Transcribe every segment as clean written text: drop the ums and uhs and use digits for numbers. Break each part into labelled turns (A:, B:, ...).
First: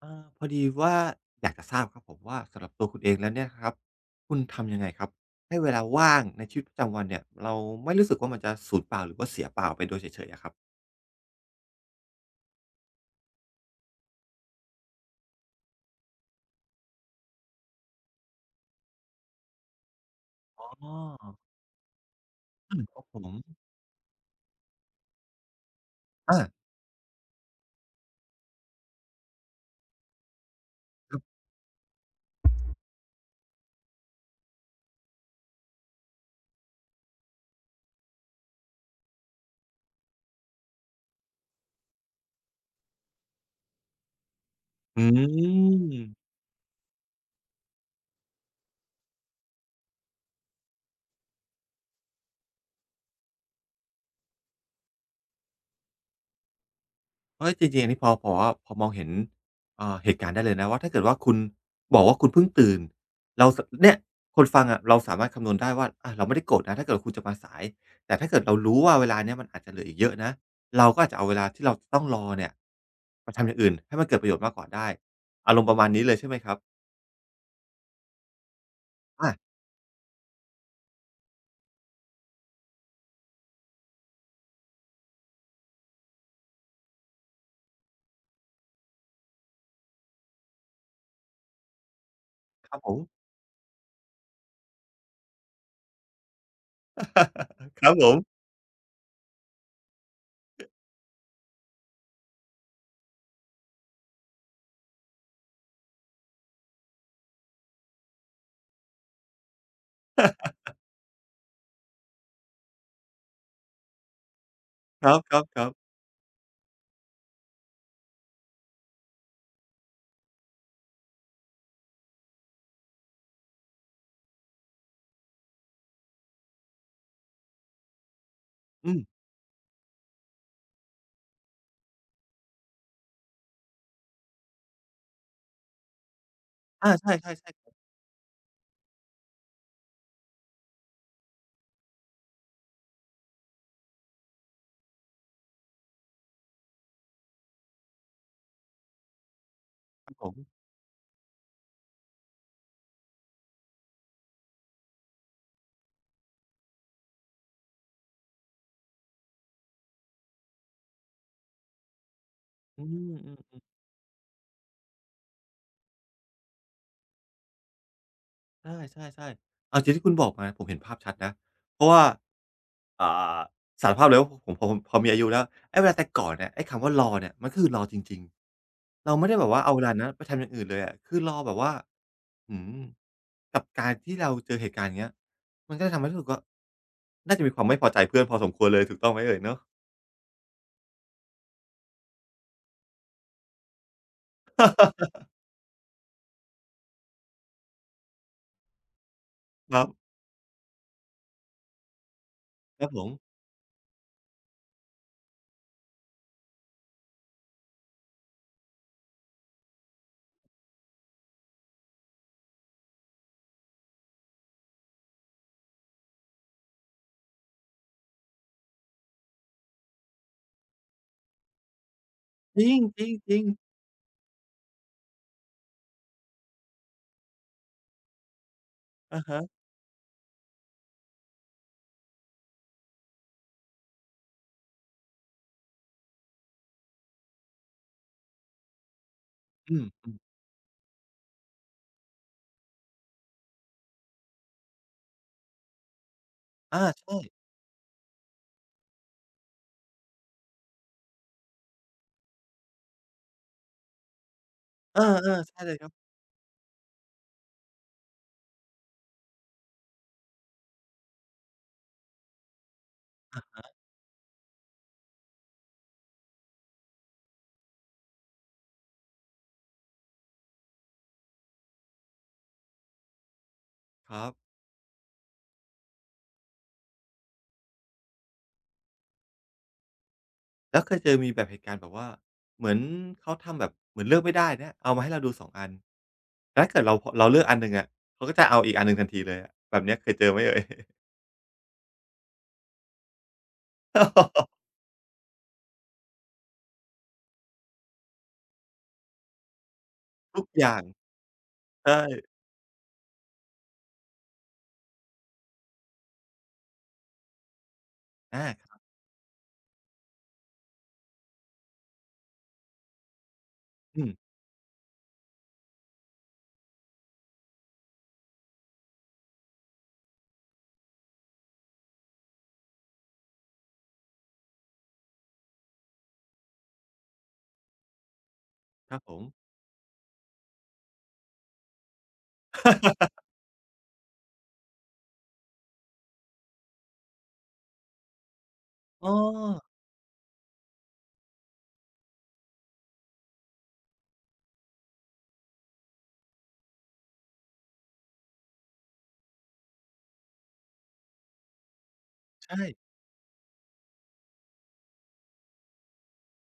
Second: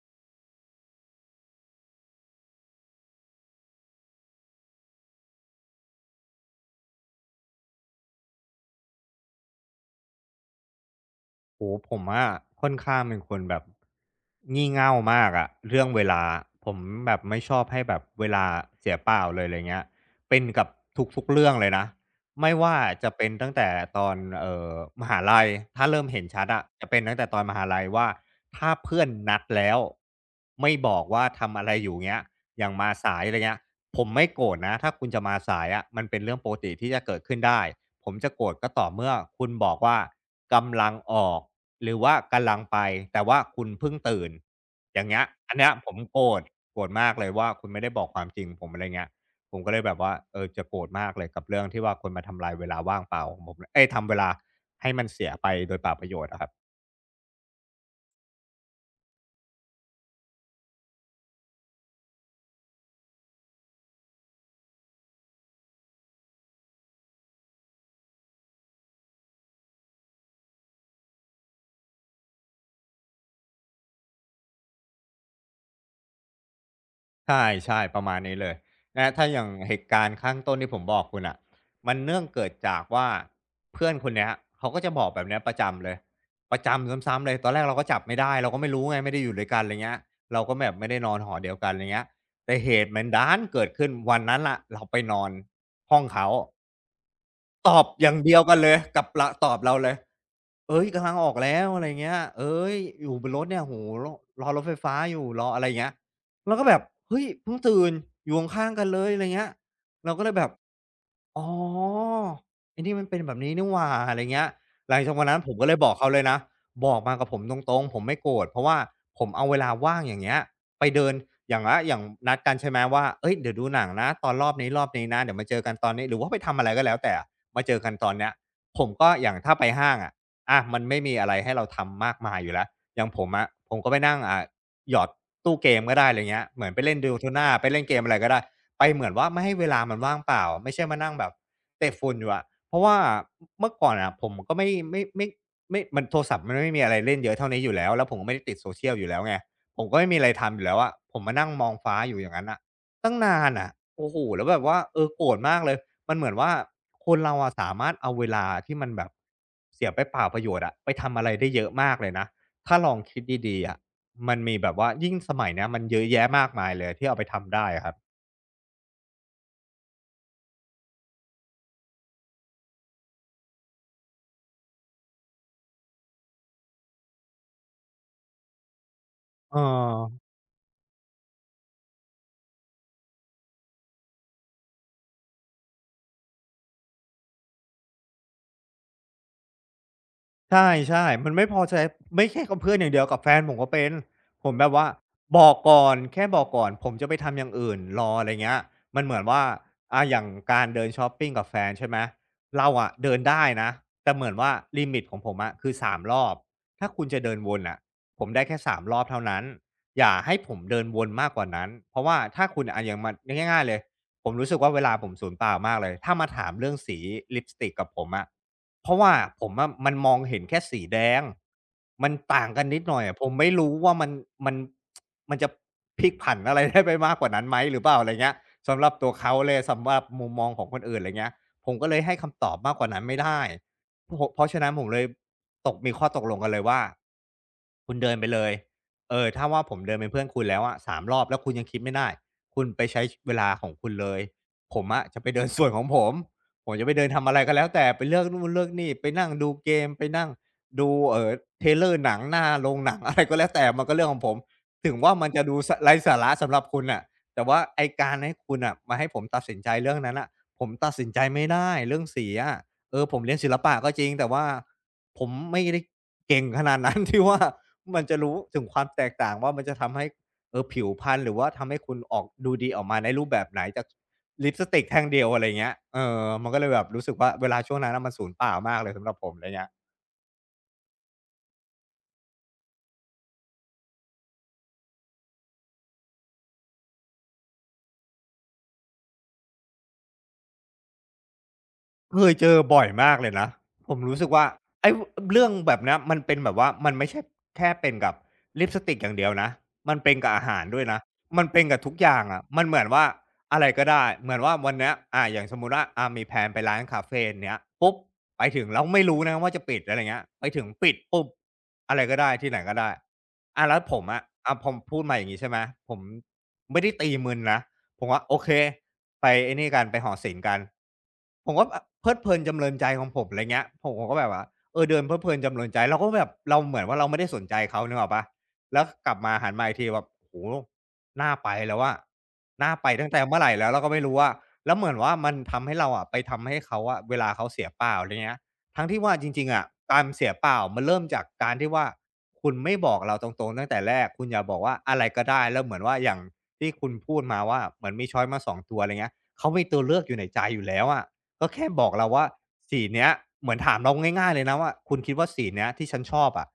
A: เออพอดีว่าอยากจะทราบครับผมว่าสำหรับตัวคุณเองแล้วเนี่ยครับคุณทำยังไงครับให้เวลาว่างในชีวิตประจำวันเนี่ยเราไม่รู้สึกว่ามันจะสูญเปล่าหรือว่าเสียเปล่าไปโดยเฉยๆอะครับ
B: โอ้โฮผมอะค่อนข้างเป็นคนแบบงี่เง่ามากอะเรื่องเวลาผมแบบไม่ชอบให้แบบเวลาเสียเปล่าเลยไรเงี้ยเป็น
A: อ
B: กับ
A: ๋อ
B: ทุกๆเรื่องเลยนะไม่
A: อื
B: ว่า
A: มครับ
B: จะ
A: ผม
B: เป็นตั้งแต่ตอนมหาลัยถ้าเริ่มเห็นชัด
A: อา
B: อะจะเป็นตั้งแต่ตอนมหาลัยว่าถ้าเพื่อนนัดแล้วไม่บอก
A: ครั
B: ว่า
A: บ
B: ทำอะไรอยู่เงี้ย อย่างมาสายอะไรเงี้ยผมไม่โกรธนะถ้าคุณจะมาสายอะมันเป็นเรื่องปกติที่จะเกิดขึ้นได้ผมจะโกรธก็ต่อเมื่อคุณบอกว่ากำลังออกหรือว่ากำลังไปแต่ว่าคุณเพิ่งตื่นอย่างเงี้ย
A: อื
B: อันเนี้ยผม
A: ม
B: โกรธโกรธมากเลยว่าคุณไม่ได้บอกความจริงผมอะไรเงี้ยผมก็เลยแบบว่าเออจะโกรธมากเลยกับเรื่องที่ว่าคนมาทำลายเวลาว่างเปล่าของผมเอ๊ยทำเวลาให้มันเสียไปโดยเปล่าประโยชน์อะครับ
A: เฮ้ยจริงๆอันนี้พอมองเห็นเหตุการณ์ได้เลยนะว่าถ้าเกิดว่าคุณบอกว่าคุณเพิ่งตื่นเราสเนี่ยคนฟังอะเราสามารถคำนวณได้ว่าอาเราไม่ได้โกรธนะถ้าเกิดคุณจะมาสายแต่ถ้าเกิดเรารู้ว่าเวลาเนี้ยมันอาจจะเหลืออีกเยอะนะเราก็อาจจะเอาเวลาที่เราจะต้องรอเนี่ยมาทำอย่างอื่นให้มันเกิดประโยชน์มากกว่าได้อารมณ์ประมาณนี้เลยใช่ไหมครับ
B: ใช่ใช่ประมาณนี้เลยนะถ้าอ
A: อา
B: ย่างเหตุการณ์ข้างต้นที่ผมบอกคุณอ่ะมันเนื่องเกิดจากว่าเพื่อนคนเนี้ยเขาก็จะบอกแบบเนี้ยประจำเลยประจำซ้ำๆเลยตอนแรกเราก็จับไม่ได้เราก็ไม่รู้ไงไม่ได้อยู่ด้วยกันไรเงี้ยเราก็แบบไม่ได้นอนหอเดียวกันไรเงี้ยแต่เห
A: ครับผ
B: ตุ
A: ม
B: มันดันเกิดขึ้นวันนั้นล่ะเราไปนอนห้องเขา ต อ
A: ค
B: บ
A: รับ
B: อ
A: ผ
B: ย่างเดีย
A: ม
B: วกันเลยกับรตอบเราเลยเฮ้ยกำลังออกแล้วอะไรเงี้ยเฮ้ยอยู่บนรถเนี่ยโอ้โฮรรอรถไฟฟ้าอยู่รออะไรอย่างเงี้ยเราก็แบบเฮ้ยเพิ่งตื่นอยู่ข้างๆกันเลยอะไรเงี้ยเราก็เลยแบบ อ๋อไอ้นี่มันเป็นแบบนี้นี่หว่าอะไรเงี้ยหลัง
A: คร
B: จากวันนั้น
A: ั
B: ผมก็เล
A: บ
B: ย
A: ๆ
B: บ
A: ๆ
B: อกเขาเลยนะบอกมากับผมตรงๆผมไม่โกรธเพราะว่าผมเอาเวลาว่างอย่างเงี้ยไปเดินอย่างวะอย่างนัดกันใช่ไหมว่าเฮ้ยเดี๋ยวดูหนังนะตอนรอบนี้รอบนี้นะเดี๋ยวมาเจอกันตอนนี้หรือว่าไปทำอะไรก็แล้วแต่มาเจอกันตอนเนี้ยผม
A: อืม
B: ก็อย่างถ้าไปห้างอะอามันไม่มีอะไรให้เราทำมากมายอยู่แล้วอย่างผมอะผมก็ไปนั่งหยอดตู้เกมก็ได้อะไรเงี้ยเหมือนไป
A: อา
B: เล่น
A: ใช
B: Dotona
A: ่ๆ
B: ไปเล่
A: ๆ
B: นเกมอะไรก็ได้ ไปเหมือนว่าไม่ให้เวลามันว่างเปล่าไม่ใช่มานั่งแบบเตะฝุ่นอยู่อะเพราะว่าเมื่อก่อนอะผมก็ไม่มันโทรศัพท์มันไม่มีอะไรเล่นเยอะเท่านี้อยู่แล้วแล้วผมก็ไม่ได้ติดโซเชียลอยู่แล้วไงผมก็
A: ค
B: ไม่
A: รับ
B: มีอะ
A: ผ
B: ไร
A: ม
B: ทำอยู่แล้วอะผมมานั่งมองฟ้าอยู่อย่างนั้นอะตั้งนานอะโอ้โหแล้วแบบว่าเออโกรธมากเลยมันเหมือนว่าคนเราอะสามารถเอาเวลาที่มันแบบเสียไปเปล่าประโยชน์อะไปทำอะไรได้เยอะมากเลยนะถ้า
A: อื
B: ลอง
A: ม
B: คิดดี
A: ๆ
B: ๆอะมันมีแบบว่ายิ่งสมัยเนี้ยมันเยอะแยะมากมายเลยที่เอาไปทำได้อะครับ
A: ใช่ๆๆเอาจริงที่คุณบอกมาผมเห็นภาพชัดนะเพราะว่า อ่าสารภาพเลยว่าผมพอมีอายุแล้วไอ้เวลาแต่ก่อนเนี่ยไอ้คำว่ารอเนี่ยมันก็คือรอจริงๆเราไม่ได้แบบ
B: เออ
A: ว่าเอาเวลานั้นไปทำอย่างอื่นเลยอะคือรอแบบว่าอื้อฮือกับการที่เราเจอเหตุการณ์อย่างเงี้ยมันก็เลยทำให้รู้สึกว่าน่าจะมีความไม่พอใจเพื่อนพอสมควรเลยถูกต้องไหมเอ่ยเนาะ
B: ใช่ๆมันไม่พอใจไม่ใช่กับเพื่อนอย่างเดียวกับแฟนผมก็เป็นผมแบบว่าบอกก่อนแค่บอกก่อนผมจะไปทำอย่างอื่นรออะไรเงี้ยมันเหมือนว่า
A: ครั
B: อา
A: บ
B: อย่างการเดินชอปปิงกับแฟนใช่ไหมเรา
A: ครั
B: อะ
A: บผม
B: เดินได้นะแต่เหมือนว่าลิมิตของผมอะคือ3รอบถ้าคุณจะเดินวนน่ะผมได้แค่3รอบเท่านั้นอย่าให้ผมเดินวนมากกว่านั้นเพราะว่าถ้าคุณอะอย่างมันง่ายๆเลย ผมรู้สึกว่าเวลาผมสูญเปล่ามากเลยถ้ามาถามเรื่องสีลิปสติกกับผมอะเพราะว่าผมอะมันมองเห็นแค่สีแดง มันต่าง
A: จ
B: กัน
A: ริ
B: นิ
A: ง
B: ดหน่
A: จ
B: อย
A: ริง
B: อะผ
A: จ
B: ม
A: ริง
B: ไม่รู้ว่ามันมันมันจะพลิกผันอะไรได้ไปมากกว่านั้นไหมหรือเปล่าอะไรเงี้ยสำหรับตัว
A: อะ
B: เขา
A: ฮะ
B: เลยสำหรับมุมมองของคนอื่นอะไรเงี้ยผมก็เลยให้คำตอบมากกว่านั้นไม่ได้โพะเพราะฉะนั้นผมเลยตกมีข้อตกลงกันเลยว่าคุณเดินไปเลยเออถ้าว่าผ
A: อื
B: ม
A: ม
B: เดินเป็
A: อื
B: น
A: ม
B: เพื่อนคุณแล้วอะสามรอบแล้วคุณยังคิดไม่ได้ คุณไปใช้เวลาของคุณเลย ผมอะจะไปเดินส่วนของผม ผม
A: อา
B: จะไปเดิน
A: ใช่
B: ทำอะไรก็แล้วแต่ไปเลือกนู่นเลือกนี่ไปนั่งดูเกมไปนั่งดูเทรลเลอร์หนังหน้าโรงหนังอะไรก็แล้วแต่มันก็เรื่องของผมถึง
A: เออ
B: ว่ามันจะ
A: ๆ
B: ดู
A: ใช่
B: ส
A: เลยครั
B: ไร้
A: บ
B: สาระสำหรับคุณน่ะแต่ว่าไอ้การให้คุณน่ะมาให้ผมตัดสินใจเรื่องนั้นน่ะผมตัดสินใจไม่ได้เรื่องสีอะผมเรียนศิลปะก็จริงแต่ว่าผมไม่ได้เก่งขนาดนั้น ที่ว่ามันจะรู้ถึงความแตกต่างว่ามันจะทำให้ ผิวพรรณหรือว่าทำให้คุณออกดูดีออกมาในรูปแบบไหนจาก
A: ครับ
B: ลิปสติกแท่งเดียวอะไรเงี้ยมันก็เลยแบบรู้สึกว่าเวลาช่วงนั้นน่ะมันสูญเปล่ามากเลยสำหรับผมไรเงี้ย
A: แล้วเคยเจอมีแบบเหตุการณ์แบบว่าเหมือนเขาทำแบบเหมือนเลือกไม่ได้เนี่ยเอามาให้เราดู2องอัน ถ้าเกิดเราเลือกอันหนึ่งอะเขาก็จะเอาอีกอันหนึ่งทันทีเลยอะแบบเนี้ยเคยเจอไหมเอ่ย
B: เคยเจอบ่อยมากเลยนะผมรู้สึกว่า ไอ้วเรื่องแบบเนี้ยมันเป็นแบบว่ามันไม่ใช่แค่เป็นกับลิปสติกอย่างเดียวนะมันเป็นกับ
A: ทุ
B: อา
A: ก
B: หา
A: อ
B: ร
A: ย่า
B: ด้ว
A: ง
B: ยนะมันเป็นกับทุกอย่าง
A: ใช่
B: อะมันเหมือนว่าอะไรก็ได้เหมือนว่าวันเนี้ยอย่างสมมุติว่ามีแพลนไปร้านคาเฟ่เนี้ยปุ๊บไป
A: อา
B: ถึ
A: ค
B: ง
A: รั
B: แล้
A: บ
B: วไม่รู้นะว่าจะปิดอะไรเงี้ยไปถึงปิดปุ๊บอะไรก็ได้ที่ไหนก็ได้แล้วผ
A: อื
B: ม
A: ม
B: อะผมพูดมาอย่างงี้ใช่ไหมผมไม่ได้ตีมึนนะ ผมว่าโอเคไปไอ้นี่กันไปหอศิลป์กันผมก็แบบเพลิดเพลินจำเริญใจของผมอะไรเงี้ยผมก็แบบว่าเดินเพลิดเพลินจำเริญใจเราก็แบบเราเหมือนว่าเราไม่ได้สนใจเขานึกออกเปล่าแล้ว
A: ครับ
B: ก
A: ผ
B: ลับ
A: ม
B: มาหันมาอีกทีแบบโอ้โฮน่าไปแล้วอะน่าไปตั้งแต่เมื่อไรแล้วเราก็ไม่รู้อะแล้วเหมือนว่ามันทำให้เราอะไปทำให้เขาอะเวลาเขาเสียเปล่าอะไรเงี้ย ทั้งที่
A: อ้อ
B: ว่าจริงๆอะการเสียเปล่ามันเริ่มจากการที่ว่าคุณไม่บอกเราตรงๆตั้งแต่แรกคุณอย่าบอกว่าอะไรก็ได้แล้วเหมือนว่าอย่างที่คุณพูดมาว่าเหมือนมีชอยซ์มาสองตัวอะไรเงี้ยเขามีตัวเลือกอยู่ในใจอยู่แล้วอะก็แค่บอกเราว่า
A: ใช่
B: สีเนี้ยเหมือนถามเราง่ายๆเลยนะว่าคุณคิดว่าสีเนี้ยที่ฉันชอบอะ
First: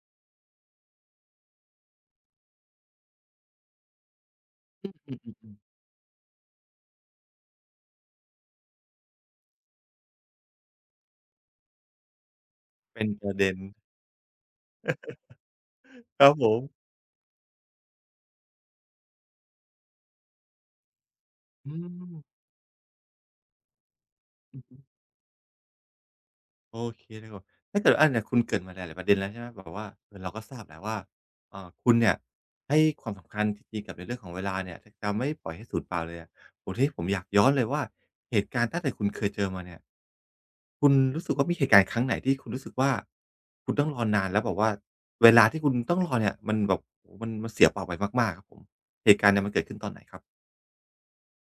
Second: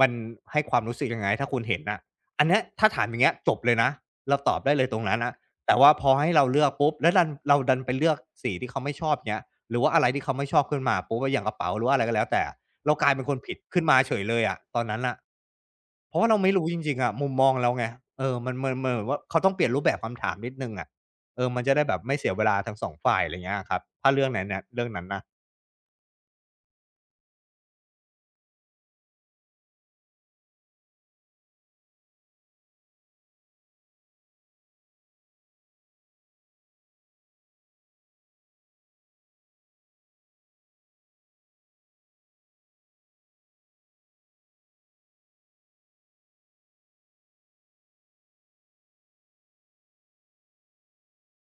B: มันให้ความรู้สึกยังไงถ้าคุณเห็นน่ะอันเนี้ยถ้าถามอย่างเงี้ยจบเลยนะเราตอบได้เลยตรง
A: อื
B: นั้นน่ะ
A: มๆๆ
B: แต่ว่าพอให้เราเลือกปุ๊บแล้วดันเราดันไปเลือกสีที่เขาไม่ชอบเงี้ยหรือว่าอะไรที่เขาไม่ชอบขึ้นมาปุ๊บอะอย่างกระเป๋าหรือว่าอะไรก็แล้วแต่เรา
A: เป็
B: ก
A: น
B: ลายเป็
A: ป
B: นค
A: ระ
B: น
A: เด็
B: ผิด
A: น
B: ขึ้นมาเฉยเลยอะตอนนั้นน่ะเพราะ
A: ค
B: ว่า
A: รับ
B: เรา
A: ผ
B: ไม่รู้จ
A: ม
B: ริงๆอะมุมมองเราไงมันเหมือนว่าเขาต้องเปลี่ยนรูปแบบคำถามนิดหนึ่งอะมัน
A: อื
B: จะได้แบบ
A: ม
B: ไม่เสียเวลาทั้งสองฝ่ายอะไรเงี้ยอะครับถ้าเรื่องนั้น
A: อื
B: น่ะ
A: อฮึ
B: เรื่องนั้นน่ะ
A: โอเคเลยครับถ้าเกิดอาเนี่ยคุณเกริ่นมาหลายๆประเด็นแล้วใช่ไหมแบบว่าเออเราก็ทราบแหละว่าคุณเนี่ยให้ความสำคัญจริงๆกับในเรื่องของเวลาเนี่ยจะจะไม่ปล่อยให้สูญเปล่าเลยอะโอ้โฮทีนี้ผมอยากย้อนเลยว่าเหตุการณ์ตั้งแต่คุณเคยเจอมาเนี่ย คุณรู้สึกว่ามีเหตุการณ์ครั้งไหนที่คุณรู้สึกว่าคุณต้องรอนานแล้วแบบว่าเวลาที่คุณต้องรอเนี่ยมันแบบโอ้โฮมันมันเสียเปล่าไปมากๆครับผมเหตุการณ์เนี่ยมันเกิดขึ้นตอนไหนครับ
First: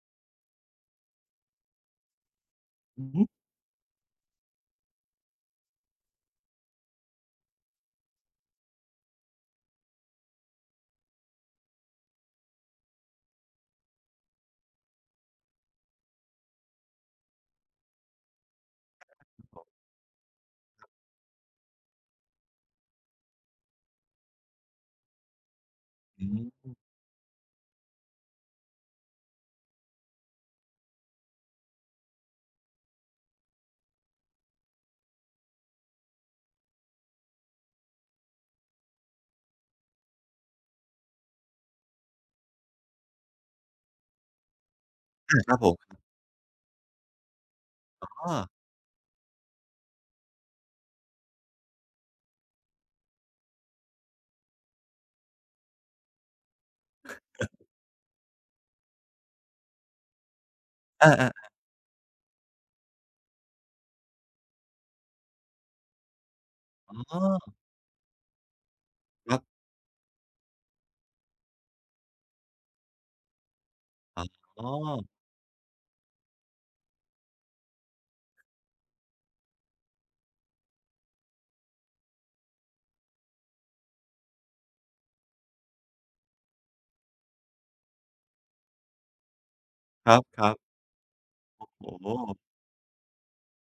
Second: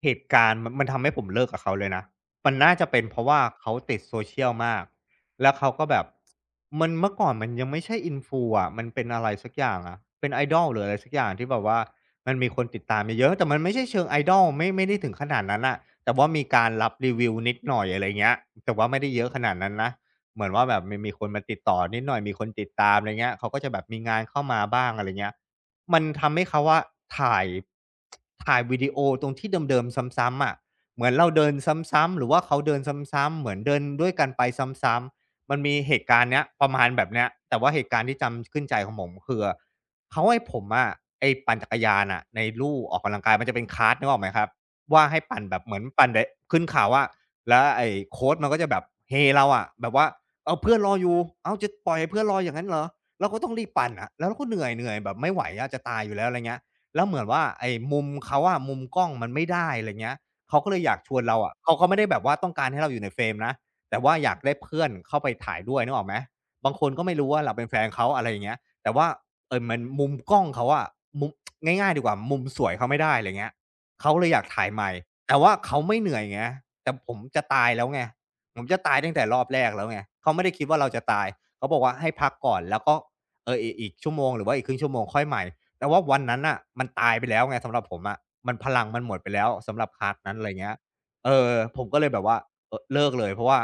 B: เหตุการณ์มันทำให้ผมเลิกกับเขาเลยนะมันน่าจะเป็
A: อื
B: นเพราะ
A: ม
B: ว่าเขาติด social มาก แล้วเขาก็แบบมันเมื่อก่อนมันยังไม่ใช่ influ อะมันเป็นอะไรสักอย่างอะเป็น idol หรืออะไรสักอย่างที่แบบว่ามันมีคนติดตามเยอะๆแต่มันไม่ใช่เชิง idol ไม่ได้ถึงขนาดนั้นน่ะแต่ว่ามีการรับรีวิวนิดหน่อยอะไรเงี้ยแต่ว่าไม่ได้เยอะขนาดนั้นนะ เหมือนว่าแบบมันมีคนมาติดต่อนิดหน่อยมีคนติดตามอะไรเงี้ยเขาก็จะแบบมีงานเข้ามาบ้างอะไรเงี้ย มัน
A: อื
B: ทำให้เขาอะ
A: ม
B: ถ่ายถ่ายวิดีโอตรงที่เดิมๆซ้ำๆอะเหมือนเราเดินซ้ำๆหรือว่าเขาเดินซ้ำๆเหมือนเดินด้วยกันไปซ้ำๆมันมีเหตุการณ์เนี้ยประมาณแบบเนี้ยแต่ว่าเหตุการณ์ที่จำขึ้นใจของผมคือเขาให้ผมอะไอ้ปั่นจักรยานน่ะในลู่ออกกำลังกายมันจะเป็นคาร์ตนึกออกไหมครับว่าให้ปั่
A: อา
B: น
A: ค
B: แบ
A: รับ
B: บ
A: ผ
B: เหมื
A: ม
B: อนปั่นดขึ้นเขาอะแล้วไอ้
A: อ๋
B: โค
A: อ
B: ชมันก็จะแบบเฮเราอะแบบว่าอ้าวเพื่อนรออยู่อ้าวจะปล่อยให้เพื่อนรออย่างงั้นเหรอ เราก็ต้องรีบปั่นอะแล้วเราก็เหนื่อยแบบไม่ไหวอะจะตายอยู่แล้วอะไรเงี้ยแล้วเหมือนว่าไอ้มุมเขาอะมุมกล้องมันไม่ได้อะไรเงี้ยเขาก็เลยอยากชวนเรา
A: อา
B: อะเขาก็ไม่ได้แบบว่าต้องการให้เราอยู่ในเฟรมนะแต่ว่าอยากได้เพื่อนเข้าไปถ่ายด้วยนึกออกไหมบางค
A: ๆ
B: น
A: อ๋
B: ก็ไม่
A: อ
B: รู้ว่าเราเป็นแฟนเขาอะไรอย่างเงี้ยแต่ว่า
A: ครั
B: เอ
A: บ
B: อมันมุมกล้องเขาอะมุมง่ายๆดีกว่ามุมสวยเขาไม่ได้อะไรเงี้ยเขาเลยอยาก
A: อ๋
B: ถ่า
A: อ
B: ยใหม่แต่ว่าเขาไม่เหนื่อยไงแต่ผมจะตายแล้วไงผมจะตายตั้งแต่รอบแรกแล้วไงเขาไม่ได้คิดว่าเราจะตายเขาบอกว่าให้พักก่อนแล้วก็ เอออีกชั่วโมงหรือว่าอีกครึ่งชั่วโมงค่อยใหม่แต่ว่าวันนั้นน่ะมันตายไปแล้วไงสำหรับผมอะมันพลังมันหมดไปแล้วสำหรับค
A: ค
B: ลา
A: ร
B: สนั้นอะไร
A: ับ
B: เงี้ย
A: ๆ
B: เออผม
A: โอ้
B: ก็เล
A: โฮ
B: ยแบบว่าเออเลิกเลยเพราะว่า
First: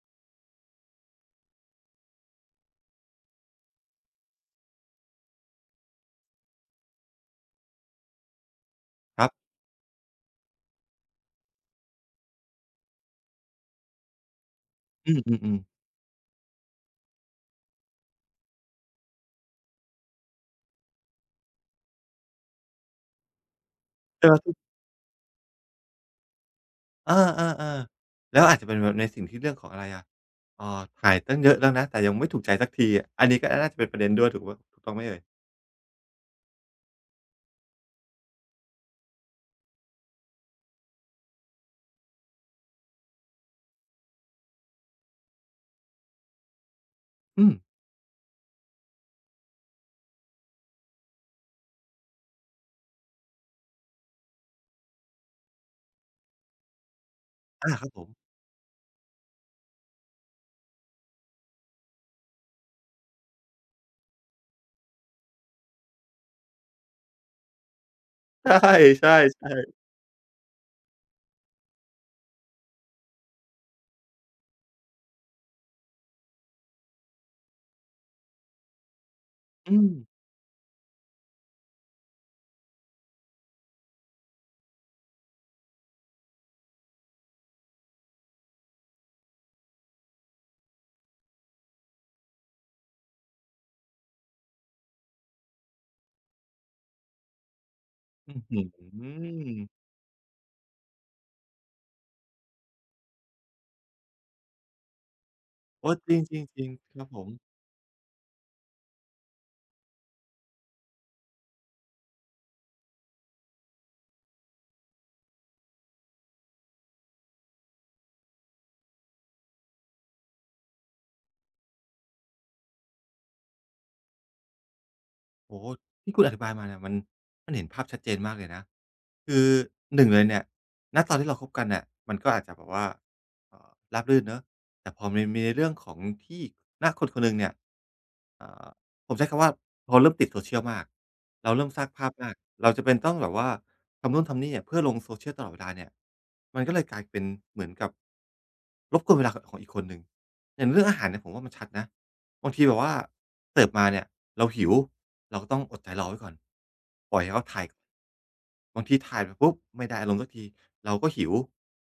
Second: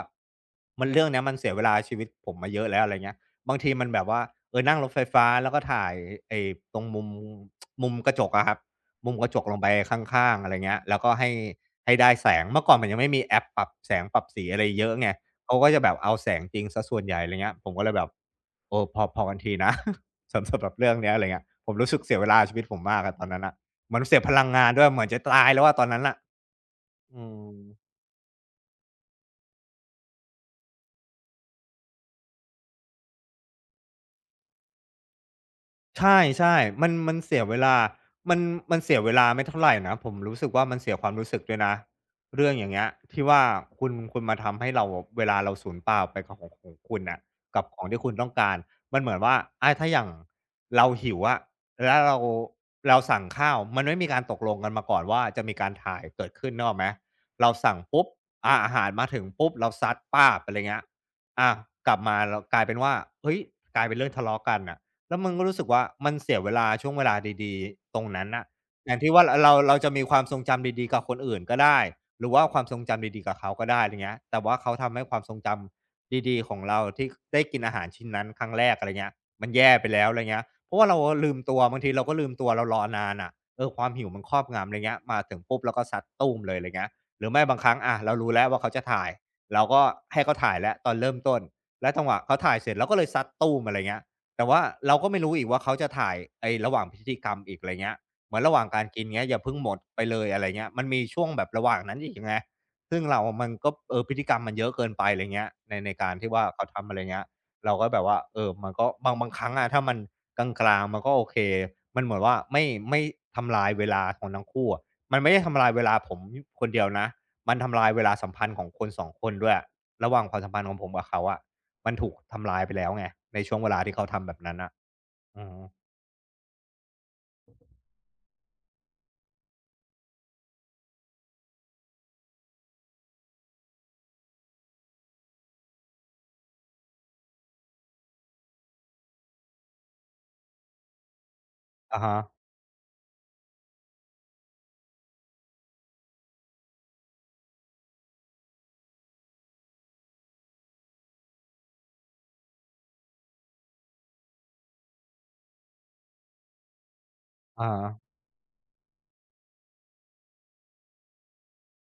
B: มันเรื่องเนี้ยมันเสียเวลาชีวิตผมมาเยอะแล้วอะไรเงี้ยบางทีมันแบบว่าเออนั่งรถไฟฟ้าแล้วก็ถ่ายไอ้ตรงมุมกระจกอะครับมุม
A: ค
B: ก
A: รั
B: ระจก
A: บ
B: ลงไปข้างๆอะไรเงี้ยแล้วก็ให้ได้แสงเมื่อก่อนมันยังไม่มีแอปปรับแสงปรับสีอะไรเยอะไง
A: อื
B: เขา
A: มๆ
B: ก็จะ
A: ๆ
B: แบบเอาแสงจริงเสียส่วนใหญ่อะไรเงี้ยผมก็เลยแบบเออพอกันทีนะ สำหรับเรื่องเนี้ยอะไรเงี้ยผมรู้สึกเสียเวลาชีวิตผมมากอะตอนนั้นน่ะเหมือนเสีย
A: แต่
B: พ
A: ว่า
B: ลังงานด้วยเหมือนจะตายแล้วอะตอนนั้นน่ะ
A: เอา
B: อืม
A: ๆๆแล้วอาจจะเป็นแบบในสิ่งที่เรื่องของอะไรอะถ่ายตั้งเยอะแล้วนะแต่ยังไม่ถูกใจสักทีอะอันนี้ก็น่าจะเป็นประเด็นด้วยถูกว่าถูกต้องไหมเอ่ย
B: ใช่ๆมันเสียเวลามันมันเสียเวลาไม่เท่าไรนะผมรู้สึกว่ามันเสียความรู้สึกด้วยนะเรื่องอย่างเงี้ยที่ว่าคุณมาทำให้เราเวลาเราสูญเปล่าไปกับของคุณน่ะ
A: อืม
B: กับของที่คุณต้องการมันเหมือนว่าอาถ้าอย่างเราหิวอะแล้วเราสั่งข้าวมันไม่มีการตกลงกันมาก่อนว่าจะมีการถ่ายเกิดขึ้นนึกออกไหมเรา
A: อา
B: สั่ง
A: ครับผ
B: ปุ๊บ
A: ม
B: อาหารมาถึงปุ๊บเราซัดป๊าบอะไรเงี้ยอากลับมาเรากลายเป็นว่าเฮ้ยกลายเป็นเรื่องทะเลาะกันน่ะ แล้วมันก็รู้สึกว่ามันเสียเวลาช่วงเวลาดีๆตรงนั้นน่ะแทน
A: ใช่
B: ที่ว่ารเรา
A: ๆๆ
B: เราจะมีความทรงจำดีๆกับคนอื่นก็ได้หรือว่าความทรงจำดีๆกับเขาก็ได้อะไรเงี้ยแต่ว่าเขาทำให้ความทรงจำดีๆของเราที่ได้กินอาหารชิ้นนั้นครั้งแรกอะไรเงี้ยมันแย่
A: อื
B: ไป
A: ม
B: แล้วอะไรเงี้ยเพราะว่าเราลืมตัวบางทีเราก็ลืมตัวเรารอนานน่ะเออความหิวมันครอบงำอะไรเงี้ยมาถึงปุ๊บเราก็ซัดตู้มเลยอะไรเงี้ยหรือไม่บางครั้งอะเรารู้แล้วว่าเขาจะถ่ายเราก็ให้เขาถ่ายแล้วตอนเริ่มต้นแล้วจังหวะเขาถ่ายเสร็จเราก็เลยซัดตู้มอะไรเงี้ย แต่ว่าเราก็ไม่รู้อีกว่าเขาจะถ่ายไอ้ระหว่างพิธีกรรมอีกอะไรเงี้ยเหมื
A: อื้
B: อน
A: อฮ
B: ระหว่างการกิน
A: ื
B: เงี้ยอย่าเพิ่งหมด
A: อ
B: ไปเลยอะไรเงี้ยมันมีช่วงแบบระหว่างนั้นอีกไงซึ่งเรามันก็เออพฤติกรรมมันเยอะเกินไปอะไรเงี้ยใน
A: โอ้
B: กา
A: จ
B: ร
A: ร
B: ที่ว่าเขา
A: ิงๆ
B: ทำ
A: ๆ
B: อะ
A: ค
B: ไร
A: รับผ
B: เงี้ย
A: ม
B: เราก็แบบว่าเออมันก็บางครั้งอะถ้ามันกลางๆมันก็โอเคมันเหมือนว่าไม่ทำลายเวลาของทั้งคู่อะมันไม่ได้ทำลายเวลาผมคนเดียวนะมันทำลายเวลาสัมพันธ์ของคนสองคนด้วยระหว่างความสัมพันธ์ของผมกับเขาอะ มันถูกทำลายไปแล้วไงในช่วงเวลาที่เขาทำแบบนั้นน่ะอื
A: โอ้
B: ม
A: โฮที่คุณอธิบายมาเนี่ยมันเห็นภาพชัดเจนมากเลยนะ คือหนึ่งเลยเนี่ยณตอนที่เราคบกันเนี่ยมันก็อาจจะแบบว่าเอ่อราบรื่นเนาะแต่พอมันมีในเรื่องของที่ณคนคนหนึ่งเนี่ยอ่าผมใช้คำว่าเราเริ่มติด social มากเราเริ่มสร้าง
B: อะ
A: ภาพ
B: ฮะ
A: มากเราจำเป็นต้องแบบว่าทำนู่นทำนี่อะเพื่อลง social ตลอดเวลาเนี่ยมันก็เลยกลายเป็นเหมือนกับรบกวนเวลาขของอีกคนหนึ่งอย่างเรื่องอาหารเนี่ยผมว่ามันชัดนะ บางทีแบบว่าเสิร์ฟมาเนี่ยเราหิวเราก็ต้องอดใจรอไว้ก่อนปล่อยให้เขาถ่า
B: อะ
A: ย
B: ฮะ
A: บางทีถ่ายไปปุ๊บไม่ได้อารมณ์สักทีเราก็หิว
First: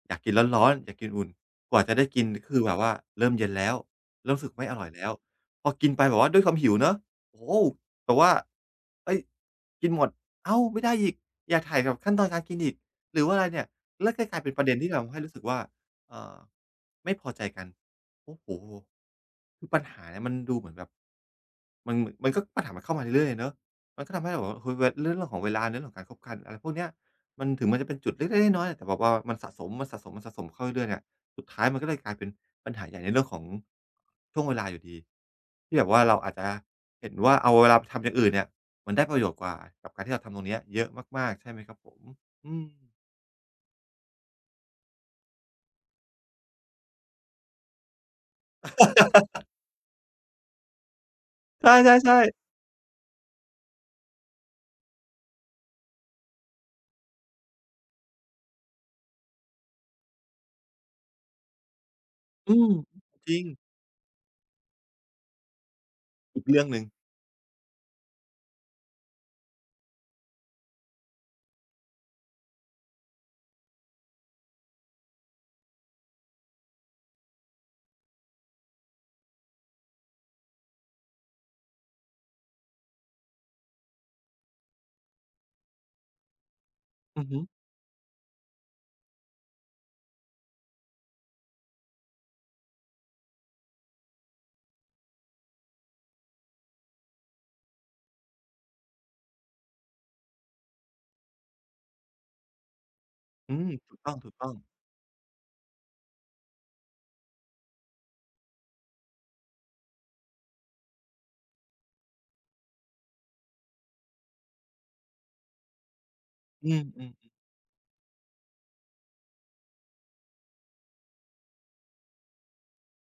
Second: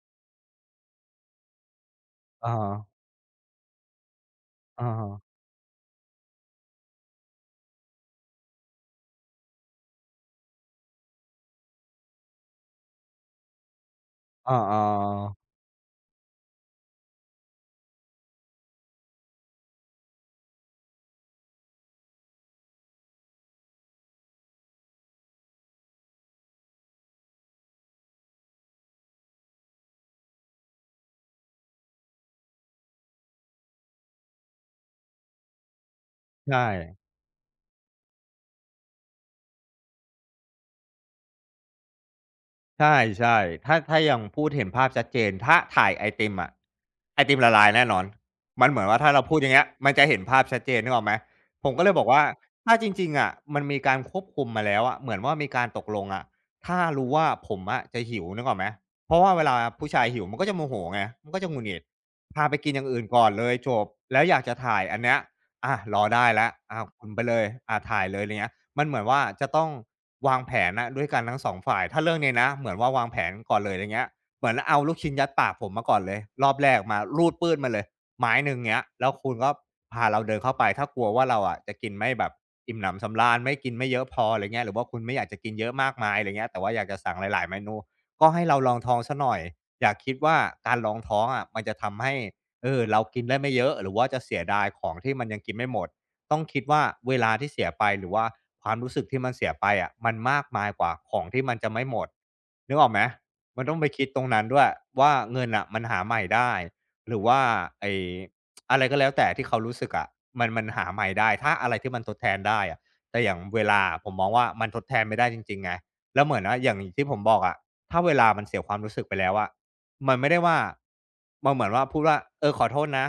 A: อยากกินร้อนๆอยากกินอุ่นกว่าจะได้กินก็
B: อะ
A: คือ
B: ฮะ
A: แบบว่าเริ่มเย็นแล้วเริ่มรู้สึกไม่อร่
B: อะ
A: อยแล้
B: ฮะ
A: วพอกินไปแบบว่าด้วยความหิวเนาะโอ้โฮแบบว่าเฮ้ยกินหมดอ้าวไม่ได้อีกอยากถ่ายแบบขั้นตอนการกินอีกหรือว่าอะไรเนี่ยแล้วก็กลายเป็น
B: อา
A: ประเด็นที่ทำให้รู้สึก
B: ๆ
A: ว่าเอ่อไม่พอใจกันโอ้โฮคือปัญหาเนี่ยมันดูเหมือนแบบมันมันก็ปัญหามันเข้ามาเรื่อยๆเนาะ มันก็ทำให้เราแบบว่าคือเรื่องของเวลาเรื่องของการคบกันอะไรพวกเนี้ยมันถึงมันจะเป็นจุดเล็กๆน้อยๆแต่แบบว่ามันสะสมมันสะสมมันสะสมเข้าเรื่อยๆเนี่ยสุดท้ายมันก็เลยกลายเป็นปัญหาใหญ่ในเรื่องของช่วงเวลาอยู่ดีที่แบบว่าเราอาจจะ
B: ใช่
A: เห็นว่าเอาเวลาไปทำอย่างอื่นเนี่ยมันได้ประโยชน์กว่ากับการที่เราทำตรงเนี้ยเยอะมากๆใช่ไหมครับผมอืม
B: ใช่ๆถ้ายังพูดเห็นภาพชัดเจนถ้าถ่ายไอติมอะไอติมละลายแน่นอนมันเหมือนว่าถ้าเราพูดอย่างเงี้ยมันจะเห็นภาพชัดเจนนึกออกไหม
A: ใ
B: ผมก็เลยบอก
A: ช่
B: ว่า
A: ๆๆ
B: ถ้าจริงๆอะมันมีการควบคุมมาแล้วอะเหมือนว่ามีการตกลงอะถ้ารู้ว่าผมอะจะหิวนึกออกไหมเพราะว่าเวลาผู้ชายหิวมันก็จะโมโหไงมันก็จะหงุดหงิดพา
A: อื
B: ไป
A: ม
B: กินอย่างอื่นก่อ
A: จ
B: น
A: ริ
B: เล
A: ง
B: ยจบแล้วอยากจะถ่ายอันเนี้ย อะรอได้
A: อีก
B: แล้ว
A: เรื่องห
B: อา
A: นึ่ง
B: วคุณไปเลยอาถ่ายเลยไรเงี้ยมันเหมือนว่าจะต้องวางแผนน่ะด้วยกันทั้งสองฝ่ายถ้าเรื่องนี้นะเหมือนว่าวางแผนก่อนเลยไรเงี้ยเหมือนเอาลูกชิ้นยัดปากผมมาก่อนเลยรอบแรกมารูดปื้ดมาเลยไม้หนึ่งเงี้ยแล้วคุณก็พาเราเดินเข้าไปถ้ากลัวว่าเราอะจะกินไม่แบบอิ่มหนำสำราญไม่กินไม่เยอะพอไรเงี้ยหรือว่าคุณไม่อยากจะกินเยอะมากมายไรเงี้ยแต่ว่าอยากจะสั่ง
A: อื
B: ห
A: อฮึ
B: ลายๆเมนูก็ให้เราลองท้องเสียหน่อยอย่าคิดว่าการลองท้องอะมันจะทำให้ เออเรากินได้ไม่เยอะหรือว่าจะเสียดายของที่มันยังกินไม่หมดต้องคิดว่าเวลาที่เสียไปหรือว่าความรู้สึกที่มันเสียไปอะมันมากมายกว่าของที่มันจะไม่หมดนึกออกไหม
A: อื
B: มัน
A: ม
B: ต้องไป
A: ถูก
B: คิด
A: ต
B: ตรงนั้น
A: ้อง
B: ด้วย
A: ๆ
B: ว่าเงินน่ะมันหาใหม่ได้หรือว่าไอ้อะไรก็แล้วแต่ที่เขารู้สึกอะมันหาใหม่ได้ถ้าอะไรที่มันทดแทนได้อะแต่อย่างเวลาอะผมมองว่ามันทดแทนไม่ได้จริงๆไงแล้วเหมือนว่าอ
A: อื
B: ย่างที่ผม
A: ม
B: บอกอะถ้าเวลามันเสียความรู้สึกไปแล้วอะ มันไม่ได้ว่ามันเหมือนว่าพูดว่าเออขอโทษนะ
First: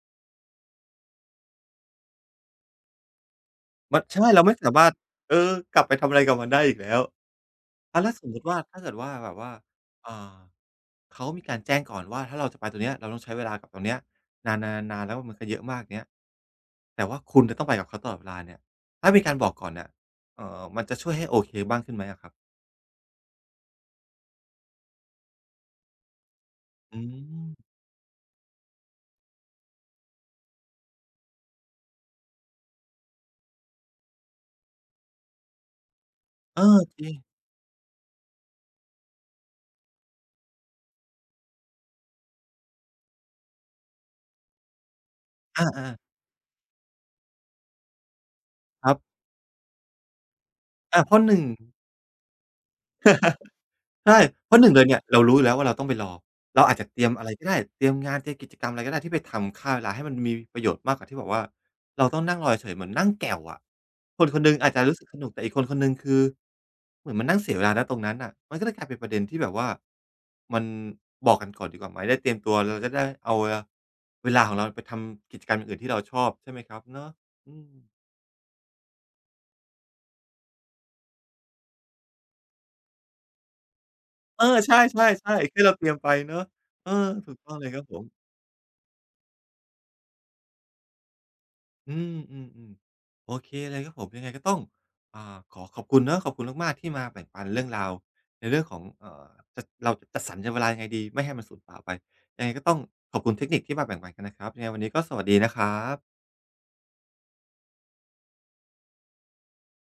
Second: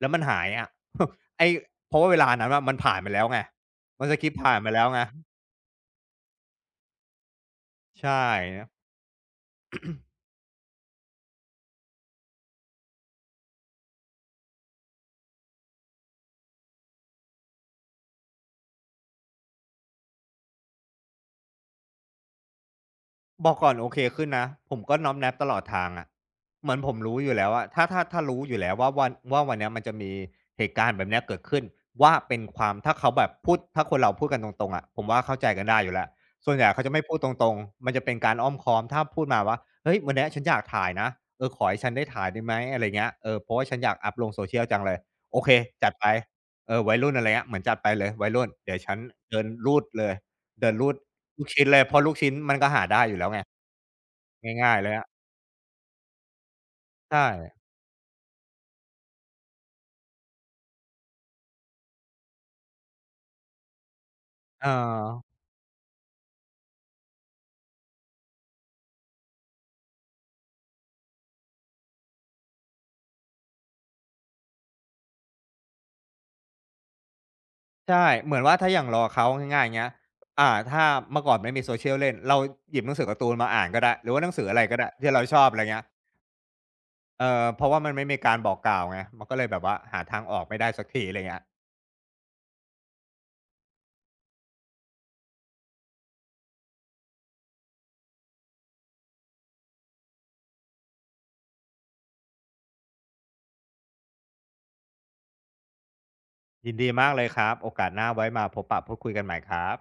B: แล้วมันหายอะ ไอ้เพราะว่าเวลานั้นน่ะมันผ่านไปแล้วไง
A: ๆมัน
B: มันส
A: ใช่
B: คิป
A: เรา
B: ผ่า
A: ไม่
B: นไป
A: สา
B: แล้ว
A: มารถ
B: ไง
A: เออกลับไปทำอะไรกับมันได้อีกแล้ว อะแล้
B: ใช่
A: วสมมุติว่าถ้าเกิดว่าแบบว่าอ่าเขามีการแจ้งก่อนว่าถ้าเราจะไปตรงเนี้ยเราต้องใช้เวลากับตรงเนี้ยนานๆๆๆแล้วมันก็เยอะมากเงี้ยแต่ว่าคุณจะต้องไปกับเขาตลอดเวลาเนี่ยถ้ามีการบอกก่อนเนี่ยมันจะช่วยให้โอเคบ้างขึ้นไหมอะครับ
B: บอกก่อนโอเคขึ้นนะผมก็น้อมแนบตลอดทางอะเหมือนผม
A: อื
B: รู้อยู่แล้วอะ
A: ม
B: ถ้ารู้อยู่แล้วว่าวันเนี้ยมันจะมีเหตุการณ์แบบเนี้ยเกิดขึ้นว่าเป็นความถ้าเขาแบบพูดถ้าคนเราพูดกันตรงๆอะผมว่าเข้าใจกันได้อยู่แล้วส่วน
A: เอ
B: ให
A: อ
B: ญ่เขาจะ
A: จ
B: ไม่
A: ริ
B: พู
A: ง
B: ดตรงๆมันจะเป็นการอ้อมค้อมถ้าพูดมาว่าเฮ้ยวันเนี้ยฉันอยากถ่ายนะเออขอให้ฉันได้ถ่ายได้ไหมอะไรเงี้ยเออเพราะว่าฉันอยากอัปลง social จังเลยโอเค
A: อา
B: จัดไป
A: ๆ
B: เออวัยรุ่นอะไรเงี้ยเหมือนจัดไปเลยวัยรุ่นเดี๋ยว
A: ค
B: ฉั
A: รั
B: น
A: บ
B: เดินรูดเลย เดินรูด
A: อาเพราะหนึ่
B: ลู
A: ง
B: กชิ้นเลยเพราะลูกชิ้นมันก็หาได้อยู่แล้วไง
A: ใช่เพราะหนึ่ง
B: ง่าย
A: เล
B: ๆ
A: ย
B: เลย
A: เนี่ย
B: อะ
A: เรารู้อยู่แล้วว่าเราต้องไปรอ เราอาจจะเตรียม
B: ใช่
A: อะไรก็ได้เตรียมงานเตรียมกิจกรรมอะไรก็ได้ที่ไปทำฆ่าเวลาให้มันมีประโยชน์มากกว่าที่แบบว่าเราต้องนั่งรอเฉยๆเหมือนนั่งแก่วอะคนคนหนึ่ง
B: เออ
A: อาจจะรู้สึกสนุกแต่อีกคนคนหนึ่งคือเหมือนมานั่งเสียเวลาณตรงนั้นน่ะมันก็เลยกลายเป็นประเด็นที่แบบว่ามันบอกกันก่อนดีกว่าไหมได้เตรียมตัวเราจะได้เอาเวลาเวลาของเราไปทำกิจกรรมอย่างอื่นที่เราชอบใช่ไหมครับเนาะอืม
B: ใช่เหมือนว่าถ้าอย่าง l อ l เขาง่ายๆเงี้ยอ่าถ้าเมื่อก่อนไม่มี Social เล่นเราหยิบหนังสือการ์ตูนมาอ่านก็ได้หรือว่าหนัง
A: เอ
B: สื
A: อ
B: ออะไร
A: ใช
B: ก็ได้ที่เรา
A: ่
B: ชอ
A: ๆ
B: บ
A: ๆ
B: อะ
A: แค่
B: ไร
A: เรา
B: เงี้
A: เต
B: ย
A: รียมไปเนาะเออถูกต้อง
B: เพ
A: เล
B: ราะ
A: ยค
B: ว่า
A: รับ
B: มัน
A: ผ
B: ไม่
A: ม
B: มีการบอกกล่าวไงมันก็เลยแบบว่าหาทางออกไม่ได้สักทีอะไรเงี้ย
A: อืมอืมอืมโอเคเลยครับผมยังไงก็ต้องอ่าขอขอบคุณเนาะขอบคุณมากๆที่มาแบ่งปันเรื่องราวในเรื่องของจะเราจะจัดสรรเวลายังไงดีไม่ให้มันสูญเปล่าไปยังไงก็ต้องขอบคุณเทคนิคที่มาแบ่งปันกันนะครับยังไงวันนี้ก็สวัสดีนะครับ
B: ยินดีมากเลยครับโอกาสหน้าไว้มาพบปะพูดคุยกันใหม่ครับ